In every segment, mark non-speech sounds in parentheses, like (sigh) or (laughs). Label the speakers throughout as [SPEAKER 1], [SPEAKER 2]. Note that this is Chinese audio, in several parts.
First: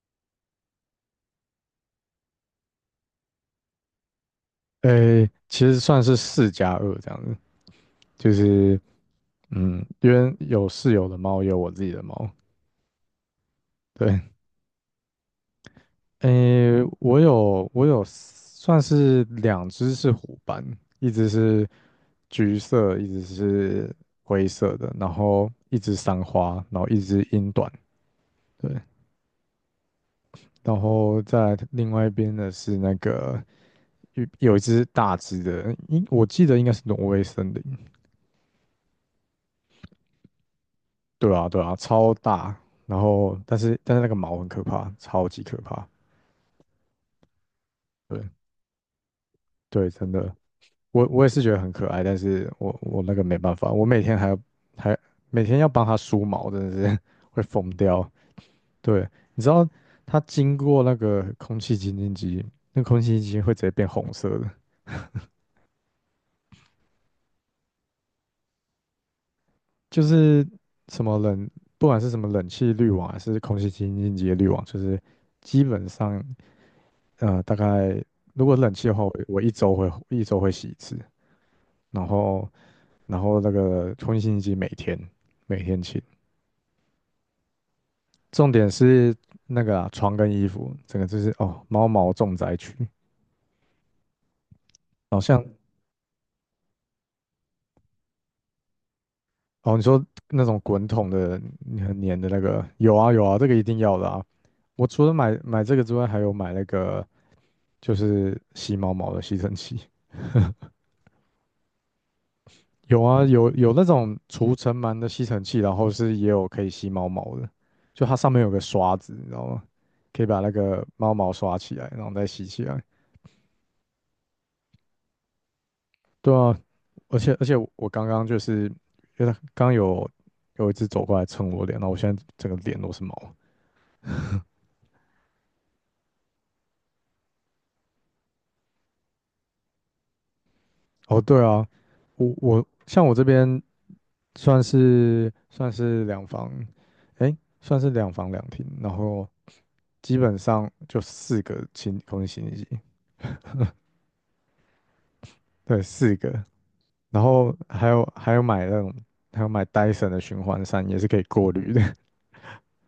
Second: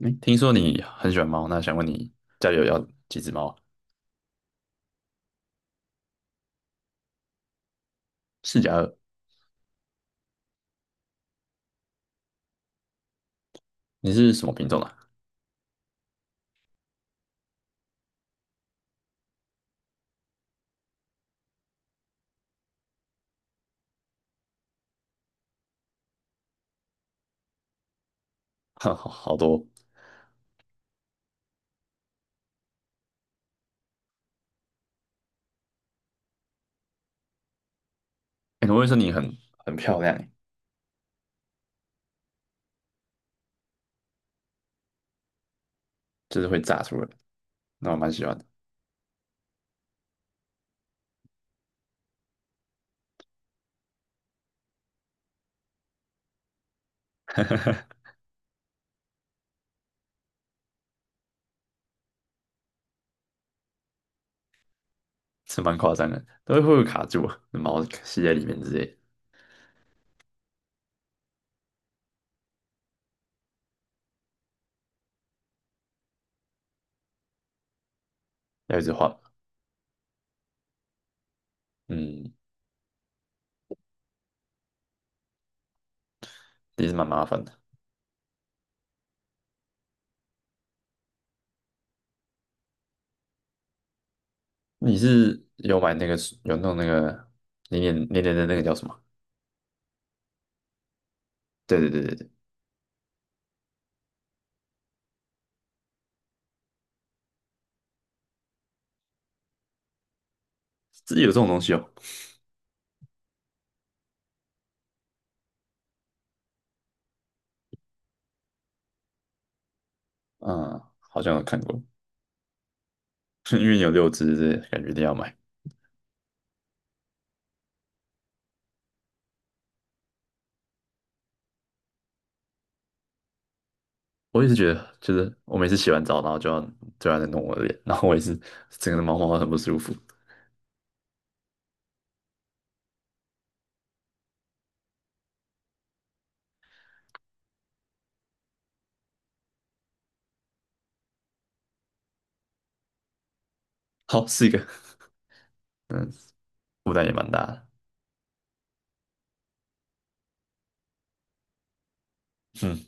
[SPEAKER 1] 哎，听说你很喜欢猫，那想问你家里有要几只猫啊？
[SPEAKER 2] 诶，其实算是四加二这样子，就
[SPEAKER 1] 四加
[SPEAKER 2] 是
[SPEAKER 1] 二。
[SPEAKER 2] 因为有室友的猫，也有我自己的猫。
[SPEAKER 1] 你
[SPEAKER 2] 对，
[SPEAKER 1] 是什么品种啊？
[SPEAKER 2] 诶，我有算是两只是虎斑，一只是橘色，一只是灰色的，然后一只三花，然后一只英短。对，
[SPEAKER 1] (laughs) 好多。
[SPEAKER 2] 然后在另外一边的是那个有一只大只的，应我记得应该是挪威森林，
[SPEAKER 1] 哎，我会说你很很漂亮欸。
[SPEAKER 2] 对啊，对啊，超大。然后，但是那个毛很可怕，超级可怕。
[SPEAKER 1] 就是会炸出来，那我蛮喜
[SPEAKER 2] 对
[SPEAKER 1] 欢的。
[SPEAKER 2] 对，真的，我也是觉得很可爱，但是我那个没办法，我每天还要还每天要帮它梳毛，真的是 (laughs) 会疯
[SPEAKER 1] (laughs)
[SPEAKER 2] 掉。对，你知道它经过那个空气清净机，那空气清净机会直接变红色的，
[SPEAKER 1] 是蛮夸张的，都会卡住啊，毛吸在里面之类的
[SPEAKER 2] 就是什么冷，不管是什么冷气滤网还是空气清净机的滤网，就是基本上大概如果冷
[SPEAKER 1] 要一
[SPEAKER 2] 气
[SPEAKER 1] 直
[SPEAKER 2] 的话，我
[SPEAKER 1] 换。
[SPEAKER 2] 我一周会洗一次，然
[SPEAKER 1] 嗯，
[SPEAKER 2] 后那个空气清新机每天清，
[SPEAKER 1] 也是蛮麻烦的。
[SPEAKER 2] 重点是那个啊床跟衣服，整个就是哦猫毛重灾区，
[SPEAKER 1] 你
[SPEAKER 2] 好像
[SPEAKER 1] 是有买那个，有弄那个黏黏黏黏的那个叫什么？
[SPEAKER 2] 哦你说那种滚筒的
[SPEAKER 1] 对对
[SPEAKER 2] 很
[SPEAKER 1] 对对
[SPEAKER 2] 黏的
[SPEAKER 1] 对，
[SPEAKER 2] 那个，有啊有啊，这个一定要的啊，我除了买这个之外，还有买那个就是吸猫毛的吸尘器，
[SPEAKER 1] 自己有这种东西哦？
[SPEAKER 2] 有啊，有那种除尘螨的吸尘器，然后是也有可以吸猫毛的，就它上面有个刷子，你知道吗？可以把那
[SPEAKER 1] 嗯，
[SPEAKER 2] 个猫
[SPEAKER 1] 好
[SPEAKER 2] 毛
[SPEAKER 1] 像有
[SPEAKER 2] 刷
[SPEAKER 1] 看
[SPEAKER 2] 起
[SPEAKER 1] 过。
[SPEAKER 2] 来，然后再吸起来。
[SPEAKER 1] (laughs) 因为有六只，感觉一定要买。
[SPEAKER 2] 对啊，而且我刚刚就是，因为它刚有一只走过来蹭我脸，然后我现在整个脸都是毛。
[SPEAKER 1] 我也是觉得，就是我每次洗完澡，然后就要在弄我的脸，然后我也是整个人毛毛的很不舒服。
[SPEAKER 2] 哦，对啊，像我这边算是两房，诶，算是两房两厅，然后基本上就四个清空洗衣机。
[SPEAKER 1] 好，是一个。
[SPEAKER 2] 对，
[SPEAKER 1] 嗯，
[SPEAKER 2] 四个，
[SPEAKER 1] 负担也
[SPEAKER 2] 然
[SPEAKER 1] 蛮大
[SPEAKER 2] 后
[SPEAKER 1] 的。
[SPEAKER 2] 还有买那种，还有买 DY 的循环扇，也是可以过滤的。
[SPEAKER 1] 嗯，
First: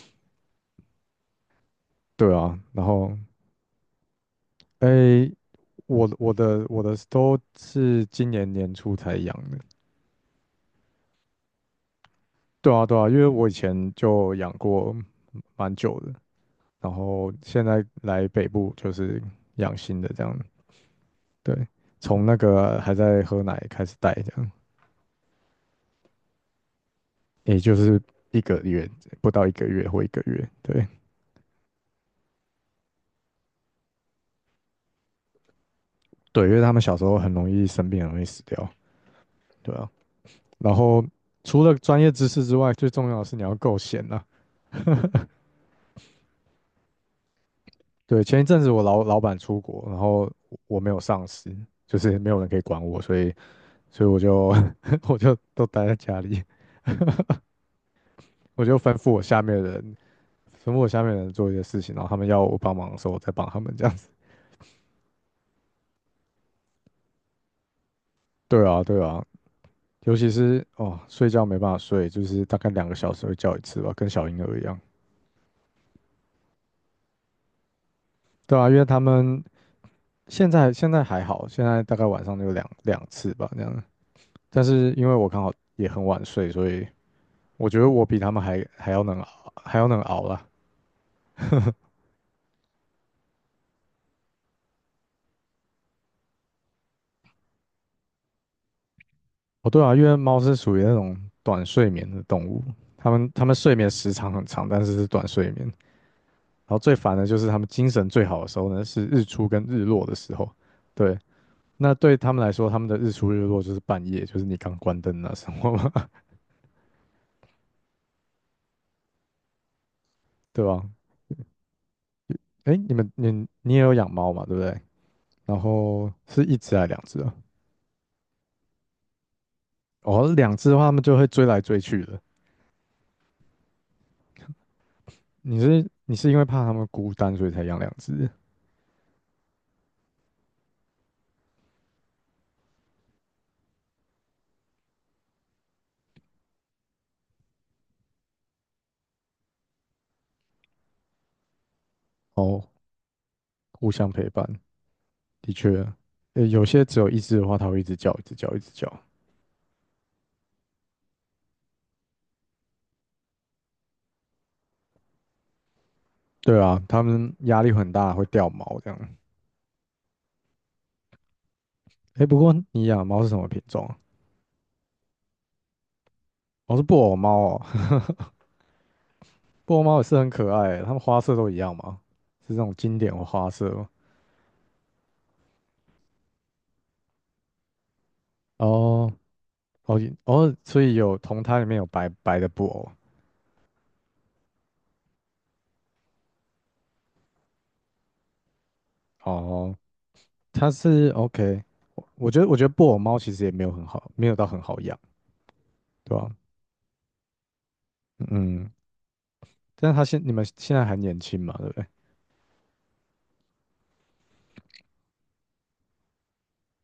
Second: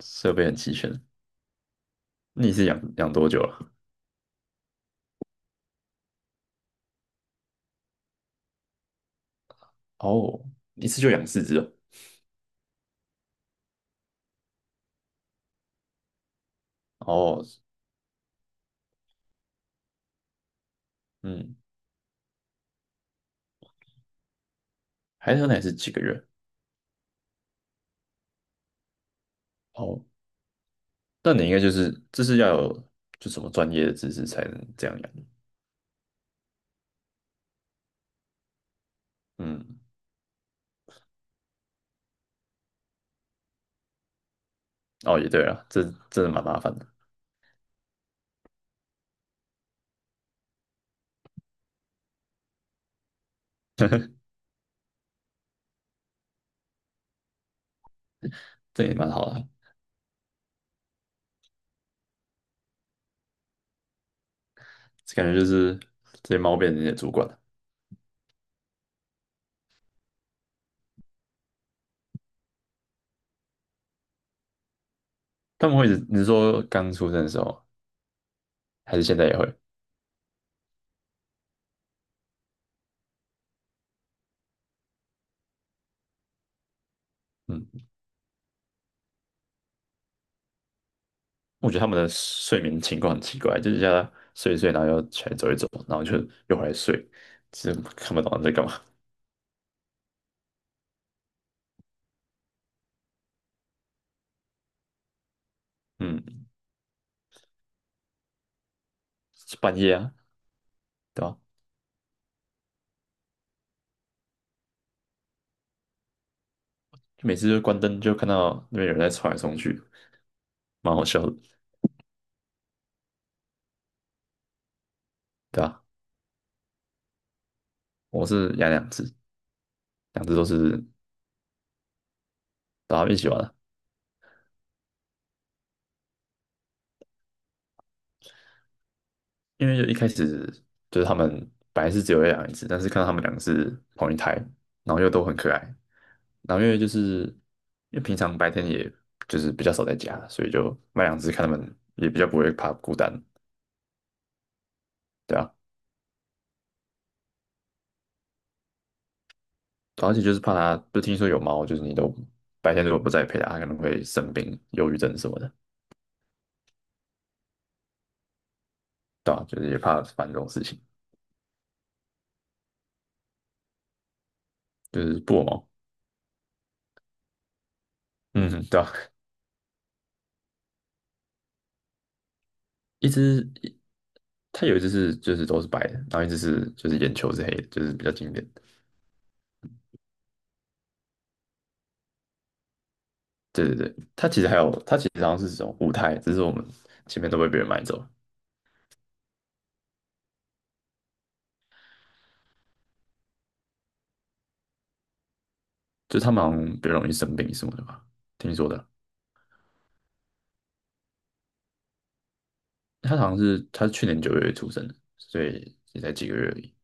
[SPEAKER 1] 设备很齐全。
[SPEAKER 2] (laughs) 对
[SPEAKER 1] 那你
[SPEAKER 2] 啊，
[SPEAKER 1] 是养
[SPEAKER 2] 然
[SPEAKER 1] 养
[SPEAKER 2] 后
[SPEAKER 1] 多久了？
[SPEAKER 2] 诶，我我的都是今年年初才养的。
[SPEAKER 1] 哦，一次就养四只哦。
[SPEAKER 2] 对啊，对啊，因为我以前就养过蛮久的，然后
[SPEAKER 1] 哦。
[SPEAKER 2] 现在来北部就是养新的这样。
[SPEAKER 1] 嗯，
[SPEAKER 2] 对，从那个还在喝奶开始带这样，
[SPEAKER 1] 海豚奶是几个月？
[SPEAKER 2] 也就是一个月不到一个月或
[SPEAKER 1] 哦，
[SPEAKER 2] 一个月。对
[SPEAKER 1] 那你应该就是这是要有就什么专业的知识才能这样养。
[SPEAKER 2] 对，因为他们小时候很容易生病，很容易死掉。对
[SPEAKER 1] 嗯。
[SPEAKER 2] 啊。然后除了专业知识之外，最重要的是你要够闲啊。
[SPEAKER 1] 哦，也对啊，这真的蛮麻烦的。
[SPEAKER 2] 对，前一阵子我老板出国，然后我没有上司，就是没有人可以管我，所以我就 (laughs) 我就都待在家里，我就
[SPEAKER 1] 这
[SPEAKER 2] 吩
[SPEAKER 1] 也蛮
[SPEAKER 2] 咐我
[SPEAKER 1] 好
[SPEAKER 2] 下
[SPEAKER 1] 的。
[SPEAKER 2] 面的人，吩咐我下面的人做一些事情，然后他们要我帮忙的时候，我再帮他们这样子。
[SPEAKER 1] 感觉就是这些猫变成你的主管了。
[SPEAKER 2] 对啊，对啊，尤其是哦，睡觉没办法睡，就是大概2个小时会叫一次吧，跟小婴儿一样。
[SPEAKER 1] 他们会一直，你是说刚出生的时候吗，
[SPEAKER 2] 对啊，因为
[SPEAKER 1] 还
[SPEAKER 2] 他
[SPEAKER 1] 是现在也
[SPEAKER 2] 们
[SPEAKER 1] 会。
[SPEAKER 2] 现在还好，现在大概晚上就两次吧，这样。但是因为我刚好也很晚睡，所以我觉
[SPEAKER 1] 嗯，
[SPEAKER 2] 得我比他们还要能熬，还要能熬啦。
[SPEAKER 1] 我觉得他们的睡眠情况很奇怪，就是叫他睡一睡，然后又起来走一走，然后就又回来睡，这看不懂他们在干嘛。
[SPEAKER 2] 哦，对啊，因为猫是属于那种短睡眠的动物，它们睡眠时长很长，但是是短睡眠。
[SPEAKER 1] 嗯，
[SPEAKER 2] 然后最烦的就是它们精神最好的时候呢，是日出
[SPEAKER 1] 是
[SPEAKER 2] 跟
[SPEAKER 1] 半
[SPEAKER 2] 日
[SPEAKER 1] 夜
[SPEAKER 2] 落
[SPEAKER 1] 啊，
[SPEAKER 2] 的时候。对，
[SPEAKER 1] 对吧、
[SPEAKER 2] 那对他们来说，他们的日出日落就是半夜，就是你刚关灯那时候嘛，
[SPEAKER 1] 就每次就关灯就看到那边有人在冲来冲去，
[SPEAKER 2] (laughs) 对吧？
[SPEAKER 1] 蛮好笑的，
[SPEAKER 2] 哎，你们你你也有养猫嘛，对不对？然
[SPEAKER 1] 对吧、
[SPEAKER 2] 后是一只还两只啊？
[SPEAKER 1] 我是养两只。两
[SPEAKER 2] 哦，
[SPEAKER 1] 只都
[SPEAKER 2] 两只的话，
[SPEAKER 1] 是
[SPEAKER 2] 它们就会追来追去的。
[SPEAKER 1] 大家一起玩啊。
[SPEAKER 2] 你是因为怕它们孤单，所以才养两只？
[SPEAKER 1] 因为就一开始就是他们本来是只有一两只，但是看到他们两个是同一胎，然后又都很可爱，然后因为就是因为平常白天也就是比较少在家，所以就买两只看他们也比较不会
[SPEAKER 2] 哦，
[SPEAKER 1] 怕孤单。
[SPEAKER 2] 互相陪伴，
[SPEAKER 1] 对
[SPEAKER 2] 的
[SPEAKER 1] 啊，
[SPEAKER 2] 确，有些只有一只的话，它会一直叫，一直叫，一直叫。
[SPEAKER 1] 而且就是怕它，就听说有猫，就是你都白天如果不在陪它，它可能会生病、忧郁症什么的。
[SPEAKER 2] 对啊，它们压力很大，会掉毛这样。
[SPEAKER 1] 对啊，就是也怕烦这种事情。
[SPEAKER 2] 哎，不过你养的猫是什么品种啊？
[SPEAKER 1] 就是布偶猫。
[SPEAKER 2] 哦，是布偶猫哦，
[SPEAKER 1] 嗯，对啊。
[SPEAKER 2] (laughs) 布偶猫也是很可爱欸，它们花色都一样吗？是那种经
[SPEAKER 1] 一
[SPEAKER 2] 典的
[SPEAKER 1] 只
[SPEAKER 2] 花色
[SPEAKER 1] 一，
[SPEAKER 2] 吗？
[SPEAKER 1] 它有一只是就是都是白的，然后一只是就是眼球是黑的，就是比较经典。
[SPEAKER 2] 哦哦哦，所以有同胎里面有白白的布偶。
[SPEAKER 1] 对对对，它其实还有，它其实好像是这种舞台，只是我们前面都被别人买走了。
[SPEAKER 2] 哦，它是 OK，我觉得布偶猫其实也没有很好，没有到很好养。对
[SPEAKER 1] 就
[SPEAKER 2] 吧？
[SPEAKER 1] 他们好像比较容易生病什么的吧，听说
[SPEAKER 2] 嗯，
[SPEAKER 1] 的。
[SPEAKER 2] 但你们现在还年轻嘛，对不对？
[SPEAKER 1] 它好像是它是去年九月出生的，所以也才几个月而已。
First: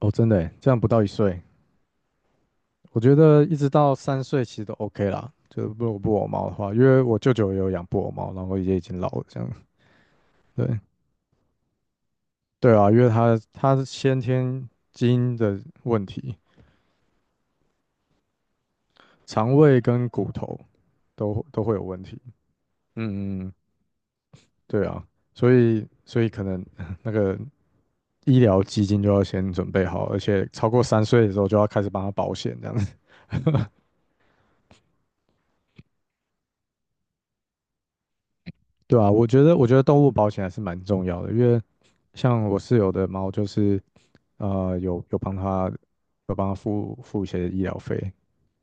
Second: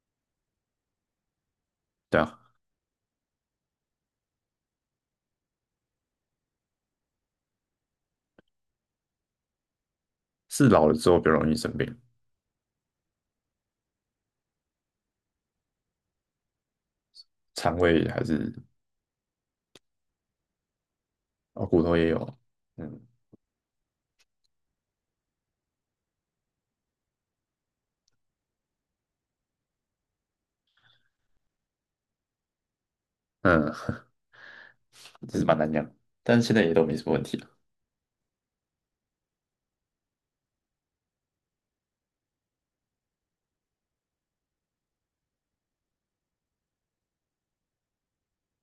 [SPEAKER 2] 哦，真的耶，这样不到一岁，
[SPEAKER 1] 对啊，
[SPEAKER 2] 我觉得一直到三岁其实都 OK 啦。就是如果布偶猫的话，因为我舅舅也有养布偶猫，然后也已经老了，这样。
[SPEAKER 1] 是
[SPEAKER 2] 对
[SPEAKER 1] 老了之后比较容易生病。
[SPEAKER 2] 对啊，因为他是先天基因的问题，
[SPEAKER 1] 肠胃还是
[SPEAKER 2] 肠胃跟骨头都
[SPEAKER 1] 哦
[SPEAKER 2] 会
[SPEAKER 1] 骨
[SPEAKER 2] 有
[SPEAKER 1] 头
[SPEAKER 2] 问
[SPEAKER 1] 也
[SPEAKER 2] 题。
[SPEAKER 1] 有。嗯
[SPEAKER 2] 嗯嗯，嗯对啊，所以可能 (laughs) 那个医疗基金就要先准备好，而且超过三岁的时候就要开始帮他保险这样子。(laughs)
[SPEAKER 1] 嗯。其实蛮难养，但是现在也都没什么问题了。
[SPEAKER 2] 对啊，我觉得动物保险还是蛮重要的，因为像我室友的猫就是呃有有帮它有帮它付一些医疗费，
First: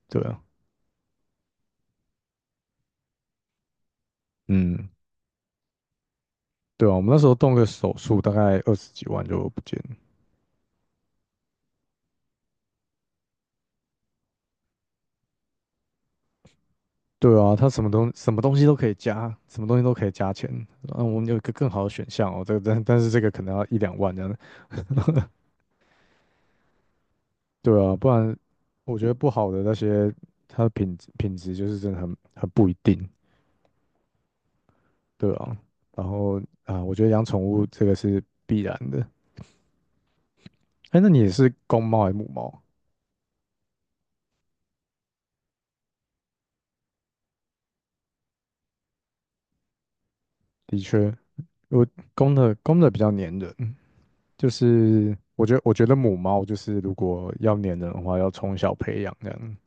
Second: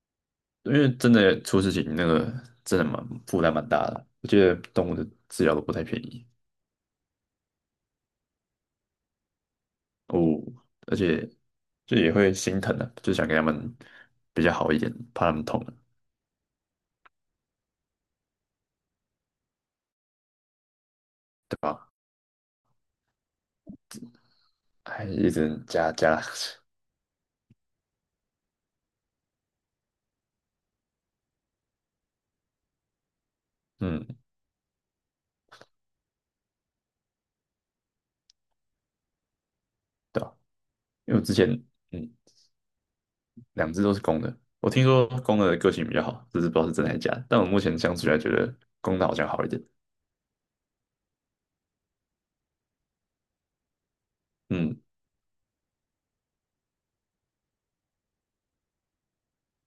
[SPEAKER 2] 对啊，
[SPEAKER 1] 因为真的出事情那个真的蛮负担蛮大的，我觉得
[SPEAKER 2] 嗯，
[SPEAKER 1] 动物的治疗都不太便宜。
[SPEAKER 2] 对啊，我们那时候动个手术大概二十几万就不见了，
[SPEAKER 1] 哦，而且就也会心疼的、啊，就想给他们比较好一点，怕他们痛了。
[SPEAKER 2] 对啊，它什么东西都可以加，什么东西都可以加钱，嗯，我们有一个
[SPEAKER 1] 对
[SPEAKER 2] 更好的
[SPEAKER 1] 吧？
[SPEAKER 2] 选项哦，这个但是这个可能要一两万这样的，
[SPEAKER 1] 还一
[SPEAKER 2] (laughs)
[SPEAKER 1] 直加加。
[SPEAKER 2] 对啊，不然我觉得不好的那些它的品质就是真的很不一定，
[SPEAKER 1] (laughs) 嗯，
[SPEAKER 2] 对啊，然后啊，我觉得养宠物这个是必然的。
[SPEAKER 1] 对啊。
[SPEAKER 2] 哎，那
[SPEAKER 1] 因
[SPEAKER 2] 你
[SPEAKER 1] 为我
[SPEAKER 2] 也
[SPEAKER 1] 之前，
[SPEAKER 2] 是公猫还
[SPEAKER 1] 嗯，
[SPEAKER 2] 是母猫？
[SPEAKER 1] 两只都是公的，我听说公的个性比较好，这只是不知道是真还是假的。但我目前相处下来觉得公的好像好一点。
[SPEAKER 2] 的确，我公的比较粘人，就
[SPEAKER 1] 嗯，
[SPEAKER 2] 是我觉得母猫就是如果要粘人的话，要从小培养这样。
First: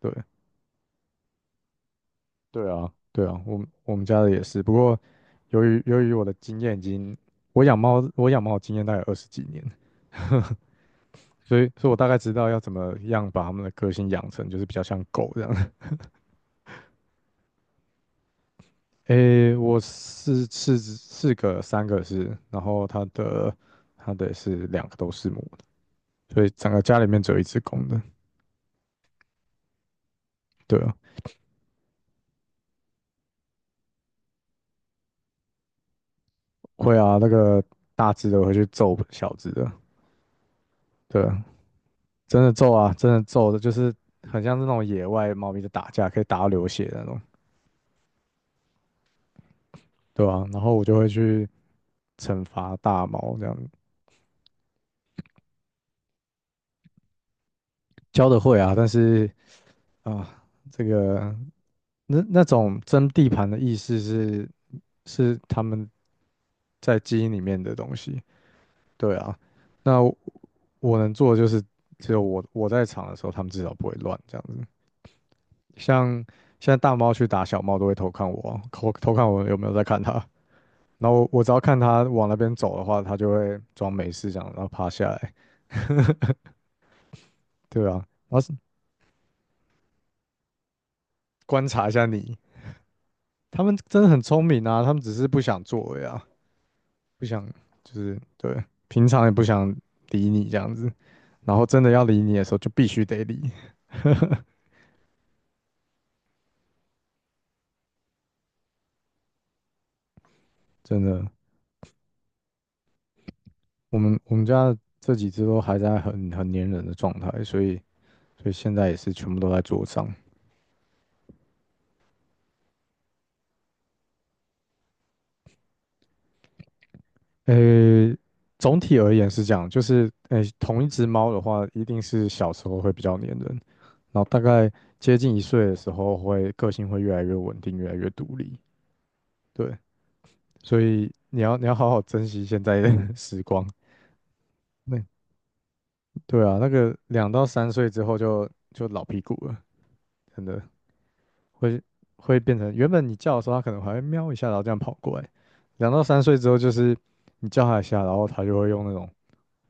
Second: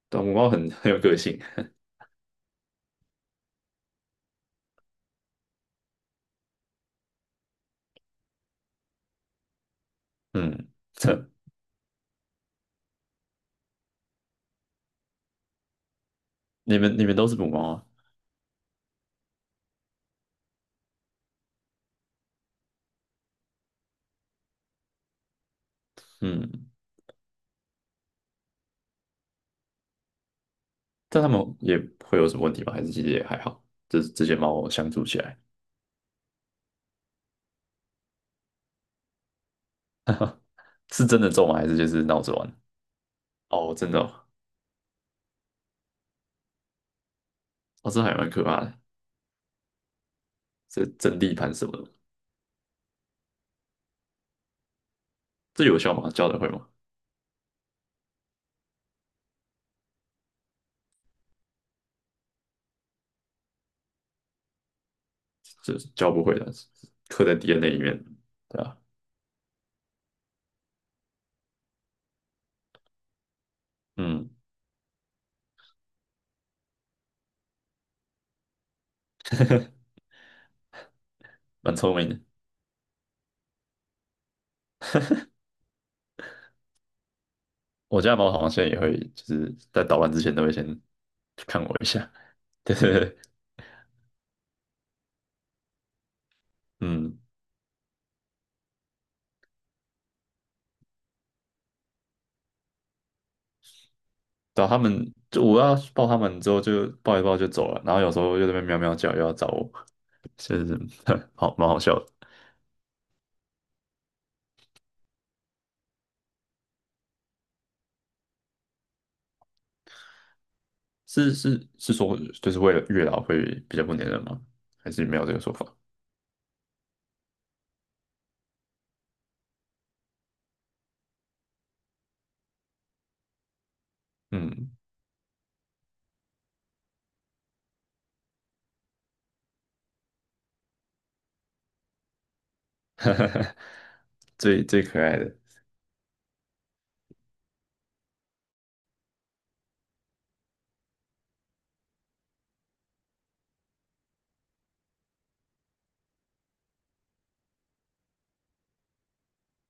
[SPEAKER 2] 对
[SPEAKER 1] 对啊，母猫很很有个性。
[SPEAKER 2] 对啊，对啊，我们家的也是，不过由于我的经验已经，我养猫的经验大概二十几年，(laughs)
[SPEAKER 1] 嗯，这
[SPEAKER 2] 所以我大概知道要怎么样把它们的个性养成，就是比较像狗这样。
[SPEAKER 1] 你们都是母猫啊。
[SPEAKER 2] 诶，我是四个，三个是，然后它的也是两个都是母的，所以
[SPEAKER 1] 嗯，
[SPEAKER 2] 整个家里面只有一只公的。对啊，
[SPEAKER 1] 但他们也会有什么问题吗？还是其实也还好，就是这些猫相处起来。
[SPEAKER 2] 会啊，那个大只的会去揍小只的，
[SPEAKER 1] (laughs) 是真
[SPEAKER 2] 对
[SPEAKER 1] 的
[SPEAKER 2] 啊，
[SPEAKER 1] 揍吗？还是就是闹着
[SPEAKER 2] 真
[SPEAKER 1] 玩？
[SPEAKER 2] 的揍啊，真的揍的，就
[SPEAKER 1] 哦，真
[SPEAKER 2] 是
[SPEAKER 1] 的哦。
[SPEAKER 2] 很像是那种野外猫咪在打架，可以打到流血的那种，
[SPEAKER 1] 哦这还蛮可怕的。
[SPEAKER 2] 对啊，然后我
[SPEAKER 1] 这
[SPEAKER 2] 就会
[SPEAKER 1] 整地
[SPEAKER 2] 去
[SPEAKER 1] 盘什么的。
[SPEAKER 2] 惩罚大猫这样，
[SPEAKER 1] 这有效吗？教得会吗？
[SPEAKER 2] 教的会啊，但是啊，这个。那那种争地盘的意思是是他
[SPEAKER 1] 这
[SPEAKER 2] 们
[SPEAKER 1] 教不会的，
[SPEAKER 2] 在基
[SPEAKER 1] 刻
[SPEAKER 2] 因
[SPEAKER 1] 在
[SPEAKER 2] 里面
[SPEAKER 1] DNA
[SPEAKER 2] 的
[SPEAKER 1] 里
[SPEAKER 2] 东
[SPEAKER 1] 面。
[SPEAKER 2] 西，
[SPEAKER 1] 对啊。
[SPEAKER 2] 对啊。那我能做的就是，只有我在场的时候，他们至少不会乱
[SPEAKER 1] 嗯，
[SPEAKER 2] 这样子。像现在大猫去打小猫，都会偷偷看我有没有在看它。然后我只要
[SPEAKER 1] 蛮
[SPEAKER 2] 看
[SPEAKER 1] 聪
[SPEAKER 2] 它
[SPEAKER 1] 明
[SPEAKER 2] 往那
[SPEAKER 1] 的。
[SPEAKER 2] 边走的话，它就会装没事这样，然后趴下来，对啊。
[SPEAKER 1] 我家的
[SPEAKER 2] 然
[SPEAKER 1] 猫
[SPEAKER 2] 后
[SPEAKER 1] 好像
[SPEAKER 2] 是
[SPEAKER 1] 现在也会，就是在捣乱之前都会先看
[SPEAKER 2] 观
[SPEAKER 1] 我一
[SPEAKER 2] 察一下
[SPEAKER 1] 下。
[SPEAKER 2] 你，
[SPEAKER 1] (laughs) 对对对。
[SPEAKER 2] 他们真的很聪明啊，他们只是不想做而已啊。
[SPEAKER 1] 嗯，
[SPEAKER 2] 不想，就是对，平常也不想理你这样子，然后真的要理你的时候就必须得理，(laughs)
[SPEAKER 1] 找他们就我要抱他们之后就抱一抱就走了，然后有时候又在那边喵喵叫，又要找我，就是。
[SPEAKER 2] 真的，
[SPEAKER 1] (laughs) 好蛮好笑的。
[SPEAKER 2] 我们家这几只都还在很粘人的状态，所以现在也是全部都在桌上。
[SPEAKER 1] 是是是说，就是为了月老会比较不粘人吗？还是没有这个说法？
[SPEAKER 2] 呃，总体而言是这样，就是同一只猫的话，一定是小时候会比较粘人，然后大概
[SPEAKER 1] 嗯。
[SPEAKER 2] 接近一岁的时候会个性会越来越稳定，越来越独立，对，所以你要好好珍惜现在的 (laughs) 时光。
[SPEAKER 1] (laughs) 最最可
[SPEAKER 2] 那
[SPEAKER 1] 爱的。
[SPEAKER 2] 对啊，那个两到三岁之后就老屁股了，真的会变成原本你叫的时候，它可能还会喵一下，然后这样跑过来。两到三岁之后，就是你叫它一下，然后它就会用那种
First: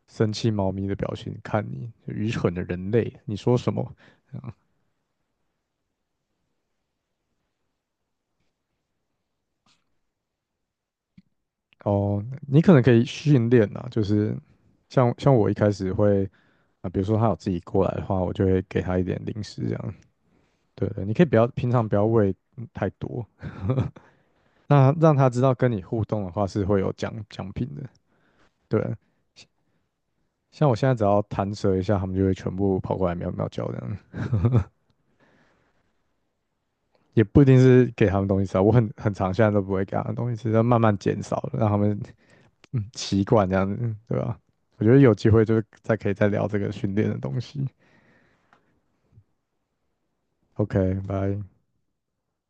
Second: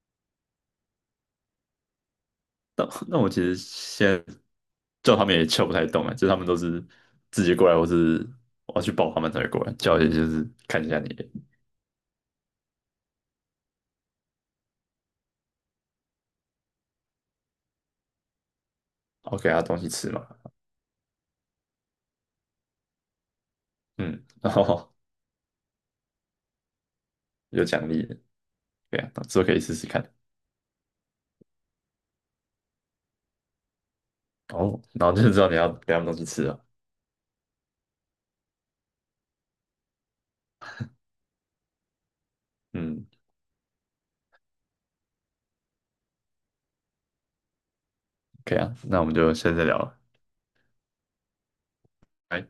[SPEAKER 2] 生气猫咪的表情看你，就愚蠢的
[SPEAKER 1] 那
[SPEAKER 2] 人类，
[SPEAKER 1] 那我
[SPEAKER 2] 你
[SPEAKER 1] 其实
[SPEAKER 2] 说什么？
[SPEAKER 1] 现在
[SPEAKER 2] 这样
[SPEAKER 1] 叫他们也叫不太动啊，就是他们都是自己过来，或是我要去抱他们才会过来，叫也就是看一下你。
[SPEAKER 2] 哦，你可能可以训练啊，就是像我一开始会啊、比如说它有自己过来的话，我就会给它一点
[SPEAKER 1] 然后
[SPEAKER 2] 零
[SPEAKER 1] 给他
[SPEAKER 2] 食这
[SPEAKER 1] 东西
[SPEAKER 2] 样。
[SPEAKER 1] 吃嘛。
[SPEAKER 2] 对对，你可以不要平常不要喂太多，
[SPEAKER 1] 嗯，然后。
[SPEAKER 2] 那让他知道跟你互动的话是会有奖
[SPEAKER 1] (laughs) 有
[SPEAKER 2] 品的，
[SPEAKER 1] 奖励的。
[SPEAKER 2] 对。
[SPEAKER 1] 对啊，之后可以试试看。
[SPEAKER 2] 像我现在只要弹舌一下，他们就会全部跑过来喵喵叫这样，
[SPEAKER 1] 哦，然后就知道你要给他们东西吃啊。
[SPEAKER 2] 也不一定是给他们东西吃啊，我很常现在都不会给他们东西吃，要慢慢减少，了，让他们
[SPEAKER 1] 嗯，
[SPEAKER 2] 习惯这样子，对吧？我觉得有机会就是再可以再聊这个训练的东西。
[SPEAKER 1] 可以啊，那我们就下次再聊了。
[SPEAKER 2] OK，拜。
[SPEAKER 1] 拜